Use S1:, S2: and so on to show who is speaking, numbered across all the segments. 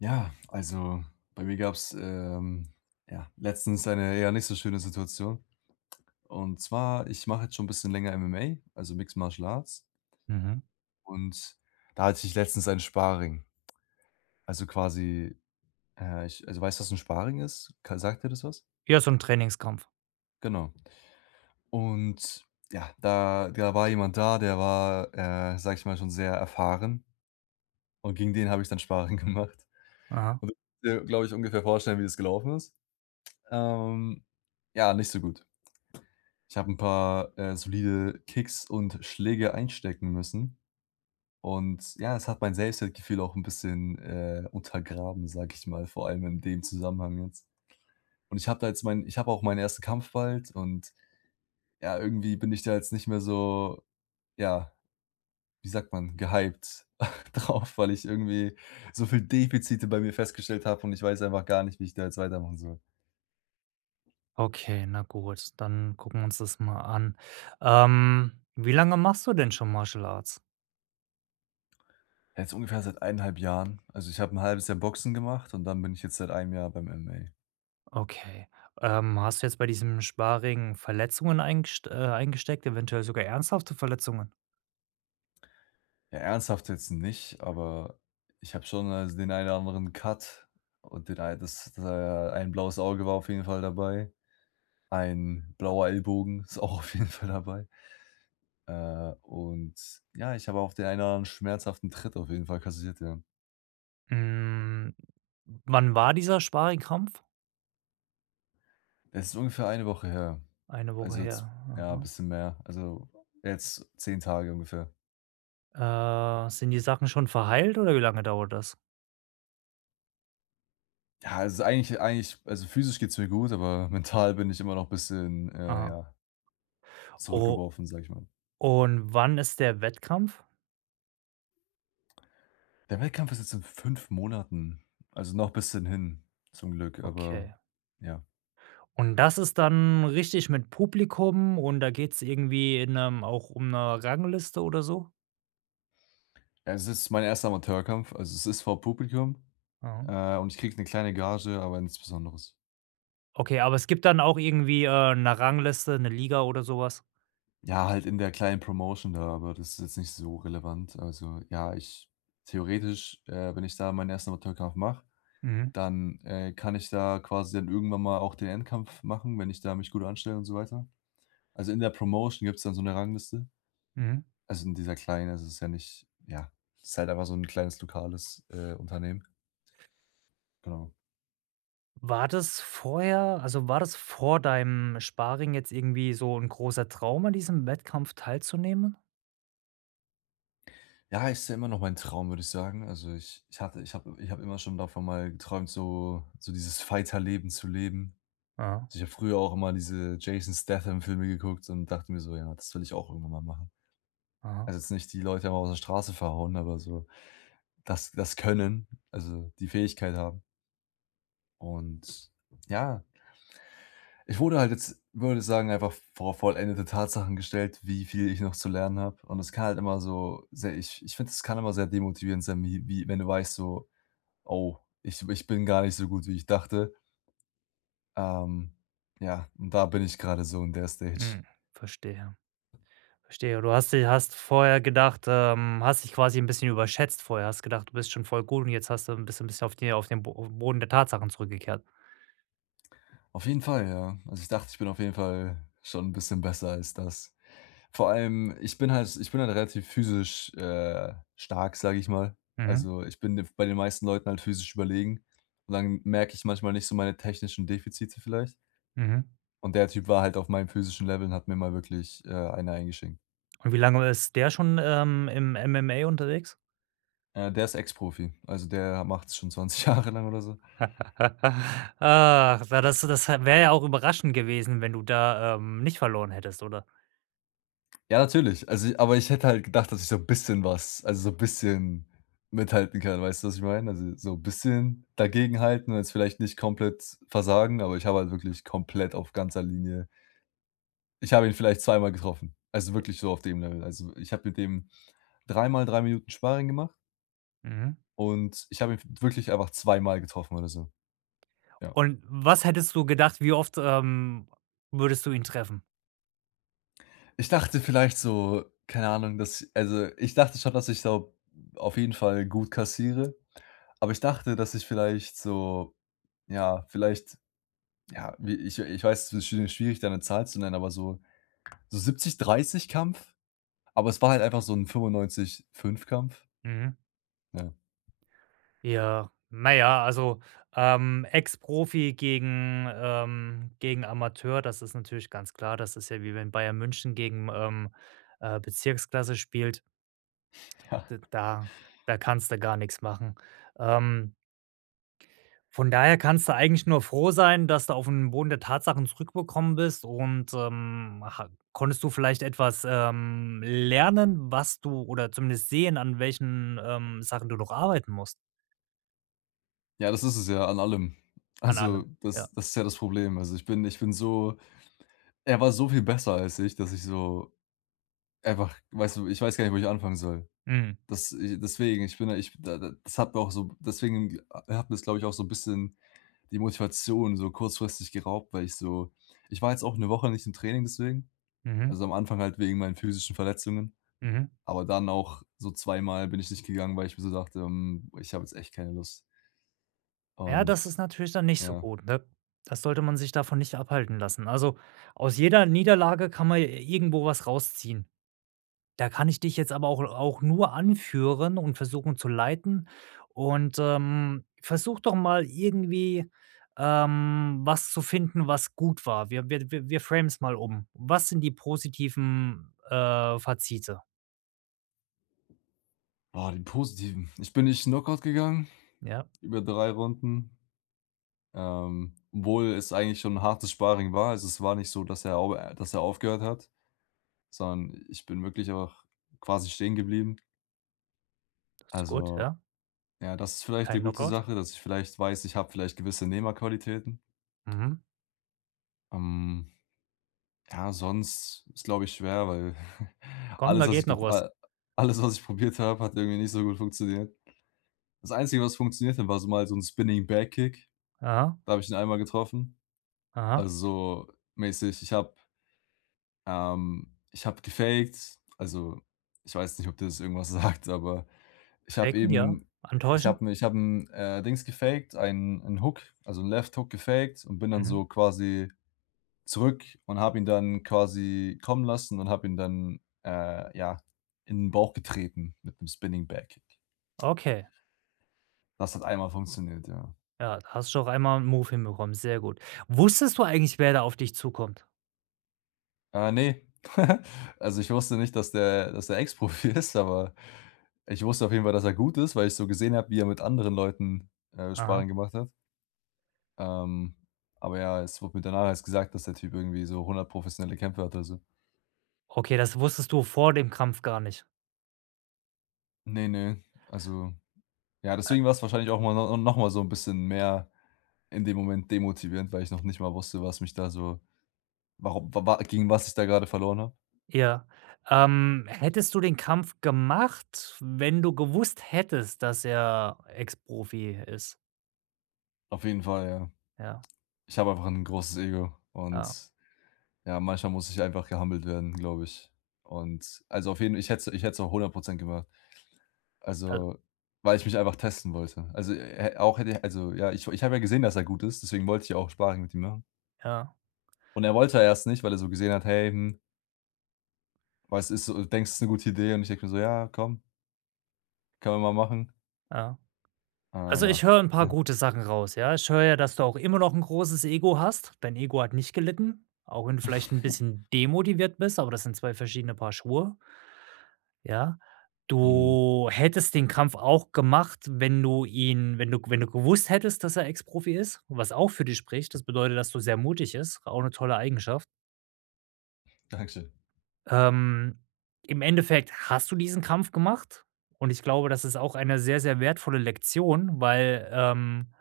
S1: Ja, also, bei mir gab's, ähm, ja, letztens eine, ja, nicht so schöne Situation, und zwar, ich mache jetzt schon 'n bisschen länger MMA, also Mixed Martial Arts
S2: Mhm.
S1: und da hatte ich letztens ein Sparring. Also quasi, äh, ich also, weißt du was 'n Sparring ist? K sagt dir das was?
S2: Ja, so 'n Trainingskampf.
S1: Genau. Und ja, da da war jemand da, der war, äh, sage ich mal, schon sehr erfahren. Und gegen den habe ich dann Sparring gemacht.
S2: Aha.
S1: Und der glaube ich, ungefähr vorstellen, wie es gelaufen ist. Ähm, ja, nicht so gut. Ich habe 'n paar, äh, solide Kicks und Schläge einstecken müssen und ja, es hat mein Selbstwertgefühl auch 'n bisschen, äh, untergraben, sage ich mal, vor allem in dem Zusammenhang, ne? Und ich habe da jetzt mein ich habe auch meinen 1. Kampf bald und ja, irgendwie bin ich da jetzt nicht mehr so, ja, wie sagt man, gehypt drauf, weil ich irgendwie so viel Defizite bei mir festgestellt habe und ich weiß einfach gar nicht, wie ich da jetzt weitermachen soll.
S2: Okay, na gut, dann gucken wir uns das mal an. Ähm, wie lange machst du denn schon Martial Arts?
S1: Jetzt ungefähr seit 1 1/2 Jahren. Also, ich hab 'n 1/2 Jahr Boxen gemacht und dann bin ich jetzt seit 1 Jahr beim MMA.
S2: Okay, ähm, hast du jetzt bei diesem Sparring Verletzungen eingest äh, eingesteckt, eventuell sogar ernsthafte Verletzungen?
S1: Ja, ernsthaft jetzt nicht, aber ich habe schon, also, den ein oder anderen Cut und den ein das äh, ein blaues Auge war auf jeden Fall dabei, ein blauer Ellbogen ist auch auf jeden Fall dabei. Äh, und ja, ich habe auch den einen schmerzhaften Tritt auf jeden Fall kassiert, ja.
S2: Hm, wann war dieser Sparringkampf?
S1: Es ist ungefähr 1 Woche her.
S2: 1 Woche
S1: Also, jetzt
S2: her.
S1: ja,
S2: Aha.
S1: bisschen mehr, also, jetzt 10 Tage ungefähr.
S2: Äh, sind die Sachen schon verheilt oder wie lange dauert das?
S1: Ja, es ist eigentlich eigentlich also, physisch geht's mir groß, aber mental bin ich immer noch bisschen, äh,
S2: Aha.
S1: ja
S2: O
S1: zurückgeworfen, sage ich mal.
S2: und wann ist der Wettkampf?
S1: Der Wettkampf ist jetzt in 5 Monaten. Also, noch bisschen hin zum Glück, aber,
S2: Okay.
S1: ja.
S2: Und das ist dann richtig mit Publikum und da geht's irgendwie in 'nem auch um 'ne Rangliste oder so?
S1: Es ist mein 1. Amateurkampf. Also, es ist vor Publikum,
S2: Mhm.
S1: äh, und ich kriege 'ne kleine Gage, aber nichts Besonderes.
S2: Okay, aber es gibt dann auch irgendwie, äh, 'ne Rangliste, 'ne Liga oder so was?
S1: Ja, halt in der kleinen Promotion da, aber das ist jetzt nicht so relevant. Also ja, ich theoretisch, äh, wenn ich da meinen 1. Amateurkampf mache,
S2: Mhm.
S1: dann, äh, kann ich da quasi dann irgendwann mal auch den Endkampf machen, wenn ich da mich gut anstelle und so weiter. Also in der Promotion gibt's dann so 'ne Rangliste.
S2: Mhm.
S1: Also, in dieser kleinen, das ist ja nicht ja, ist halt einfach so 'n kleines lokales, äh, Unternehmen. Genau.
S2: War das vorher also, war das vor deinem Sparring jetzt irgendwie so 'n großer Traum, an diesem Wettkampf teilzunehmen?
S1: Ja, ist ja immer noch mein Traum, würde ich sagen. Also ich ich hatte ich habe ich habe immer schon davon mal geträumt, so so dieses Fighter Leben zu leben.
S2: Aha.
S1: Ich habe früher auch immer diese Jason Statham-Filme geguckt so und dachte mir so: „Ja, das will ich auch irgendwann mal machen.“
S2: Aha.
S1: Also, jetzt nicht die Leute draußen auf der Straße verhauen, aber so, das das können. Also, die Fähigkeit haben. Und ja. Ich wurde halt jetzt, würde sagen, einfach vor vollendete Tatsachen gestellt, wie viel ich noch zu lernen habe. Und das kann halt immer so sehr ich ich finde, das kann immer sehr demotivierend sein, wie wie wenn du weißt so: „Oh, ich ich bin gar nicht so gut, wie ich dachte.“ Ähm, ja, da bin ich grade so, in der Stage.
S2: Hm, verstehe, verstehe. Du hast sie hast vorher gedacht, ähm hast dich quasi 'n bisschen überschätzt vorher, hast gedacht, du bist schon voll gut und jetzt hast du 'n bisschen bist auf die auf den Boden der Tatsachen zurückgekehrt?
S1: Auf jeden Fall, ja. Also, ich dachte, ich bin auf jeden Fall schon 'n bisschen besser als das. Vor allem, ich bin halt ich bin halt relativ physisch, äh, stark, sage ich mal.
S2: Mhm.
S1: Also, ich bin den bei den meisten Leuten halt physisch überlegen. Und dann merke ich manchmal nicht so meine technischen Defizite vielleicht.
S2: Mhm.
S1: Und der Typ war halt auf meinem physischen Level und hat mir mal wirklich, äh, eine eingeschenkt.
S2: Und wie lange ist der schon, ähm, im MMA unterwegs?
S1: Ja, der ist Ex-Profi, also, der macht es schon 20 Jahre lang oder so.
S2: Ah, war das du das wäre ja auch überraschend gewesen, wenn du da, ähm, nicht verloren hättest, oder?
S1: Ja, natürlich, also aber ich hätte halt gedacht, dass ich so 'n bisschen was also so 'n bisschen mithalten kann, weißt du, was ich meine? Also, so 'n bisschen dagegenhalten, jetzt vielleicht nicht komplett versagen, aber ich habe halt wirklich komplett auf ganzer Linie ich habe ihn vielleicht zweimal getroffen, also wirklich so auf dem Level. Also, ich habe mit dem 3 Mal 3 Minuten Sparring gemacht
S2: Mhm.
S1: und ich habe ihn w wirklich einfach 2 Mal getroffen oder so. Ja.
S2: Und was hättest du gedacht, wie oft, ähm, würdest du ihn treffen?
S1: Ich dachte vielleicht so, keine Ahnung, dass also, ich dachte schon, dass ich so auf jeden Fall gut kassiere, aber ich dachte, dass ich vielleicht so, ja, vielleicht, ja, wie ich ich weiß, es ist sch schwierig, da 'ne Zahl zu nennen, aber so so 70- 30 Kampf, aber es war halt einfach so 'n 95- 5 Kampf.
S2: Mhm.
S1: Ja.
S2: Ja, na ja, also, ähm, Ex-Profi gegen ähm, gegen Amateur, das ist natürlich ganz klar, das ist ja wie wenn Bayern München gegen, ähm, äh, Bezirksklasse spielt.
S1: Ja.
S2: D da da kannst du gar nichts machen. Ähm von daher kannst du eigentlich nur froh sein, dass du auf 'm Boden der Tatsachen zurückgekommen bist und, ähm, ha konntest du vielleicht etwas, ähm, lernen, was du oder zumindest sehen, an welchen, ähm, Sachen du noch arbeiten musst?
S1: Ja, das ist es ja, an allem.
S2: An
S1: Also,
S2: allem,
S1: das
S2: ja.
S1: das ist ja das Problem. Also, ich bin ich bin so er war so viel besser als ich, dass ich so einfach weißt du, ich weiß gar nicht, wo ich anfangen soll.
S2: Mhm.
S1: Das i deswegen, ich bin da ich da da das habe auch so deswegen a hat mir es, glaube ich, auch so 'n bisschen die Motivation so kurzfristig geraubt, weil ich so ich war jetzt auch 1 Woche nicht im Training deswegen,
S2: Mhm.
S1: also, am Anfang halt wegen meinen physischen Verletzungen,
S2: Mhm.
S1: aber dann auch so zweimal bin ich nicht gegangen, weil ich mir so dachte: „Hm, ich habe jetzt echt keine Lust.“
S2: Ja,
S1: Und,
S2: das ist natürlich dann nicht so
S1: ja.
S2: gut, ne? Da sollte man sich davon nicht abhalten lassen. Also, aus jeder Niederlage kann man j irgendwo was rausziehen. Da kann ich dich jetzt aber auch auch nur anführen und versuchen zu leiten und, ähm, versuche doch mal irgendwie, ähm, was zu finden, was gut war. Wir wir wir wir framen es mal um. Was sind die positiven, äh, Fazite?
S1: Ah, die Positiven. Ich bin nicht Knockout gegangen
S2: Ja.
S1: über 3 Runden, ähm, obwohl es eigentlich schon hartes Sparring war. Also, es war nicht so, dass er au äh, dass er aufgehört hat, sondern ich bin wirklich auch quasi stehen geblieben.
S2: Das ist gut,
S1: Also,
S2: ja.
S1: ja, das ist vielleicht 'ne
S2: Kein
S1: gute
S2: Knock-Out.
S1: Sache, dass ich vielleicht weiß, ich habe vielleicht gewisse Nehmerqualitäten.
S2: Mhm.
S1: Ähm. Ja, sonst ist, glaube ich, schwer, weil
S2: Komm,
S1: alles,
S2: da
S1: was
S2: geht
S1: ich
S2: noch
S1: gep
S2: was.
S1: äh, alles, was ich probiert habe, hat irgendwie nicht so gut funktioniert. Das Einzige, was funktionierte war so mal so 'n Spinning-Back-Kick,
S2: Ja.
S1: da habe ich den einmal getroffen,
S2: Aha.
S1: also, mäßig. Ich habe ähm, ich habe gefakt, also, ich weiß nicht, ob dir das irgendwas sagt, aber ich habe
S2: Faken, ja,
S1: eben ich
S2: antäuschen.
S1: habe 'n ich habe 'n Dings gefakt, einen 'n Hook, also, 'n Left Hook gefakt und bin dann
S2: Mhm.
S1: so quasi zurück und habe ihn dann quasi kommen lassen und habe ihn dann, äh, ja, in den Bauch getreten mit 'nem Spinning-Back-Kick.
S2: Okay.
S1: Das hat einmal funktioniert, ja.
S2: Ja, hast schon auf einmal 'n Move hinbekommen. Sehr gut. Wusstest du eigentlich, wer da auf dich zukommt?
S1: Ah, ne. Also, ich wusste nicht, dass der dass der Ex Profi ist, aber ich wusste auf jeden Fall, dass er gut ist, weil ich so gesehen habe, wie er mit anderen Leuten
S2: Aha.
S1: Sparring gemacht hat. Ähm, aber ja, es wurde mir danach erst gesagt, dass der Typ irgendwie so 100 professionelle Kämpfe hat, oder so.
S2: Okay, das wusstest du vor dem Kampf gar nicht?
S1: Ne, ne, also, ja, deswegen war's wahrscheinlich auch mal no noch mal so 'n bisschen mehr in dem Moment demotivierend, weil ich noch nicht mal wusste, was mich da so warum, wa wa gegen was ich da grade verloren habe.
S2: Ja. Ähm, hättest du den Kampf gemacht, wenn du gewusst hättest, dass er Ex-Profi ist?
S1: Auf jeden Fall, ja.
S2: Ja.
S1: Ich habe einfach 'n großes Ego und,
S2: Ja.
S1: ja, manchmal muss ich einfach gehumbled werden, glaube ich. Und, also, auf jeden ich hätte's ich hätte es auch 100% gemacht.
S2: [unintelligible]
S1: Also, weil ich mich einfach testen wollte. Also, e er auch hätte also, ja, ich ich habe ja gesehen, dass er gut ist, deswegen wollte ich ja auch Sparring mit ihm machen.
S2: Ja.
S1: Und er wollte ja erst nicht, weil er so gesehen hat: „Hey, hm.“ „Was ist so, denkst, das ist 'ne gute Idee?“ Und ich denke mir so: „Ja, komm“ „Können wir mal machen.“
S2: Ja.
S1: Äh,
S2: Also
S1: ja.
S2: ich höre 'n paar
S1: Mhm.
S2: gute Sachen raus, ja. Ich höre ja, dass du auch immer noch 'n großes Ego hast. Dein Ego hat nicht gelitten, auch wenn du vielleicht 'n bisschen demotiviert bist, aber das sind zwei verschiedene Paar Schuhe. Ja.
S1: Mhm.
S2: Du hättest den Kampf auch gemacht, wenn du ihn wenn du g wenn du gewusst hättest, dass er Ex-Profi ist, was auch für dich spricht. Das bedeutet, dass du sehr mutig ist, auch 'ne tolle Eigenschaft.
S1: Dankeschön.
S2: Ähm, im Endeffekt hast du diesen Kampf gemacht und ich glaube, das ist auch eine sehr, sehr wertvolle Lektion, weil, ähm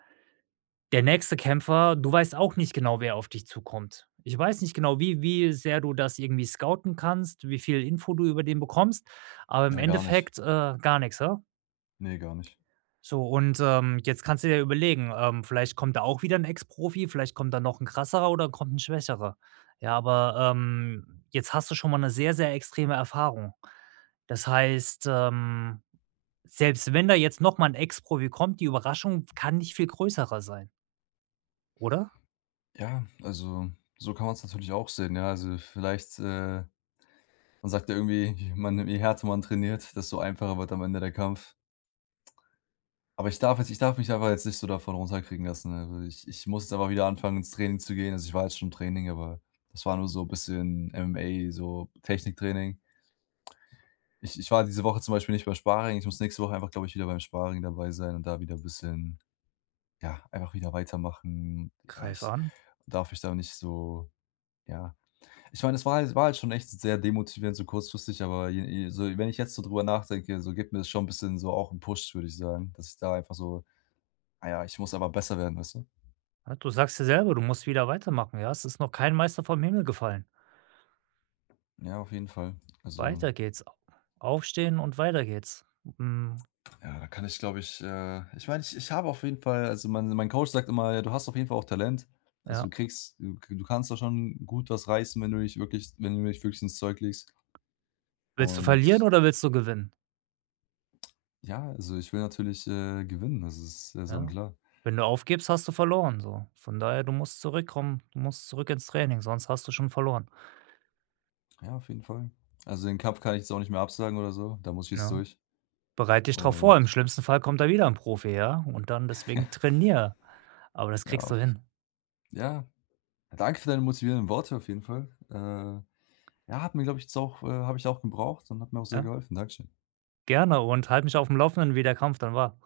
S2: der nächste Kämpfer du weißt auch nicht genau, wer auf dich zukommt. Ich weiß nicht genau, wie wie sehr du das irgendwie scouten kannst, wie viel Info du über den bekommst, aber im
S1: Ja, gar nicht.
S2: Endeffekt, äh, gar nix, he?
S1: Ne, gar nicht.
S2: So und, ähm, jetzt kannst du dir ja überlegen ähm, vielleicht kommt da auch wieder 'n Ex Profi, vielleicht kommt da noch 'n krasserer oder kommt ‘n schwächerer. Ja, aber, ähm, jetzt hast du schon mal 'ne sehr, sehr extreme Erfahrung. Das heißt, ähm, selbst wenn da jetzt noch mal 'n Ex-Profi kommt, die Überraschung kann nicht viel größer sein. Oder?
S1: Ja, also, so kann man's natürlich auch sehen. Ja, also vielleicht, äh man sagt ja irgendwie, ich meine: „Je härter man trainiert, desto einfacher wird am Ende der Kampf.“ Aber, ich darf jetzt ich darf mich einfach jetzt nicht so davon runterkriegen lassen, ne, also, ich ich muss da mal wieder anfangen, ins Training zu gehen. Also, ich war jetzt schon im Training, aber das war nur so bisschen MMA, so Techniktraining. Ich ich war diese Woche zum Beispiel nicht bei Sparing, ich muss nächste Woche einfach, glaube ich, wieder beim Sparing dabei sein und da wieder bisschen, ja, einfach wieder weitermachen. Ja,
S2: Greif
S1: ich
S2: an.
S1: darf mich da nicht so, ja ich meine, das war halt war halt schon echt sehr demotivierend so kurzfristig, aber je je so wenn ich jetzt so drüber nachdenke, so gibt mir das schon bisschen so auch 'n Push, würde ich sagen, dass ich da einfach so: „Ah ja, ich muss aber besser werden“, weißt du?
S2: Ja, du sagst ja selber, du musst wieder weitermachen, ja? Es ist noch kein Meister vom Himmel gefallen.
S1: Ja, auf jeden Fall, also
S2: Weiter geht's. A aufstehn und weiter geht's. Mhm.
S1: Ja, da kann ich, glaube ich, äh ich mein, ich ich habe auf jeden Fall also, mein mein Coach sagt immer: „Du hast auf jeden Fall auch Talent, also, du
S2: Ja.
S1: kriegst du k du kannst da schon gut was reißen, wenn du dich wirklich wenn du dich wirklich ins Zeug legst“
S2: Willst du
S1: und
S2: verlieren
S1: s
S2: oder willst du gewinnen?
S1: Ja, also ich will natürlich, äh, gewinnen, das ist ja
S2: Ja?
S1: sonnenklar.
S2: Wenn du aufgibst, hast du verloren so. Von daher, du musst zurückkommen, du musst zurück ins Training, sonst hast du schon verloren.
S1: Ja, auf jeden Fall. Also, den Kampf kann ich jetzt auch nicht mehr absagen oder so, da muss ich jetzt
S2: Ne?
S1: durch
S2: Bereit dich darauf vor,
S1: un
S2: im schlimmsten Fall kommt da wieder 'n Profi, ja, und dann
S1: Ja.
S2: deswegen trainier, aber das
S1: Ja,
S2: kriegst du
S1: auf f
S2: hin.
S1: ja, danke für deine motivieren Worte auf jeden Fall. Äh, ja, hat mir, glaube ich jetzt auch äh, habe ich auch gebraucht und hat mir auch sehr
S2: Ja.
S1: geholfen. Danke schön.
S2: Gerne und halt mich aufm Laufenden, wie der Kampf dann war.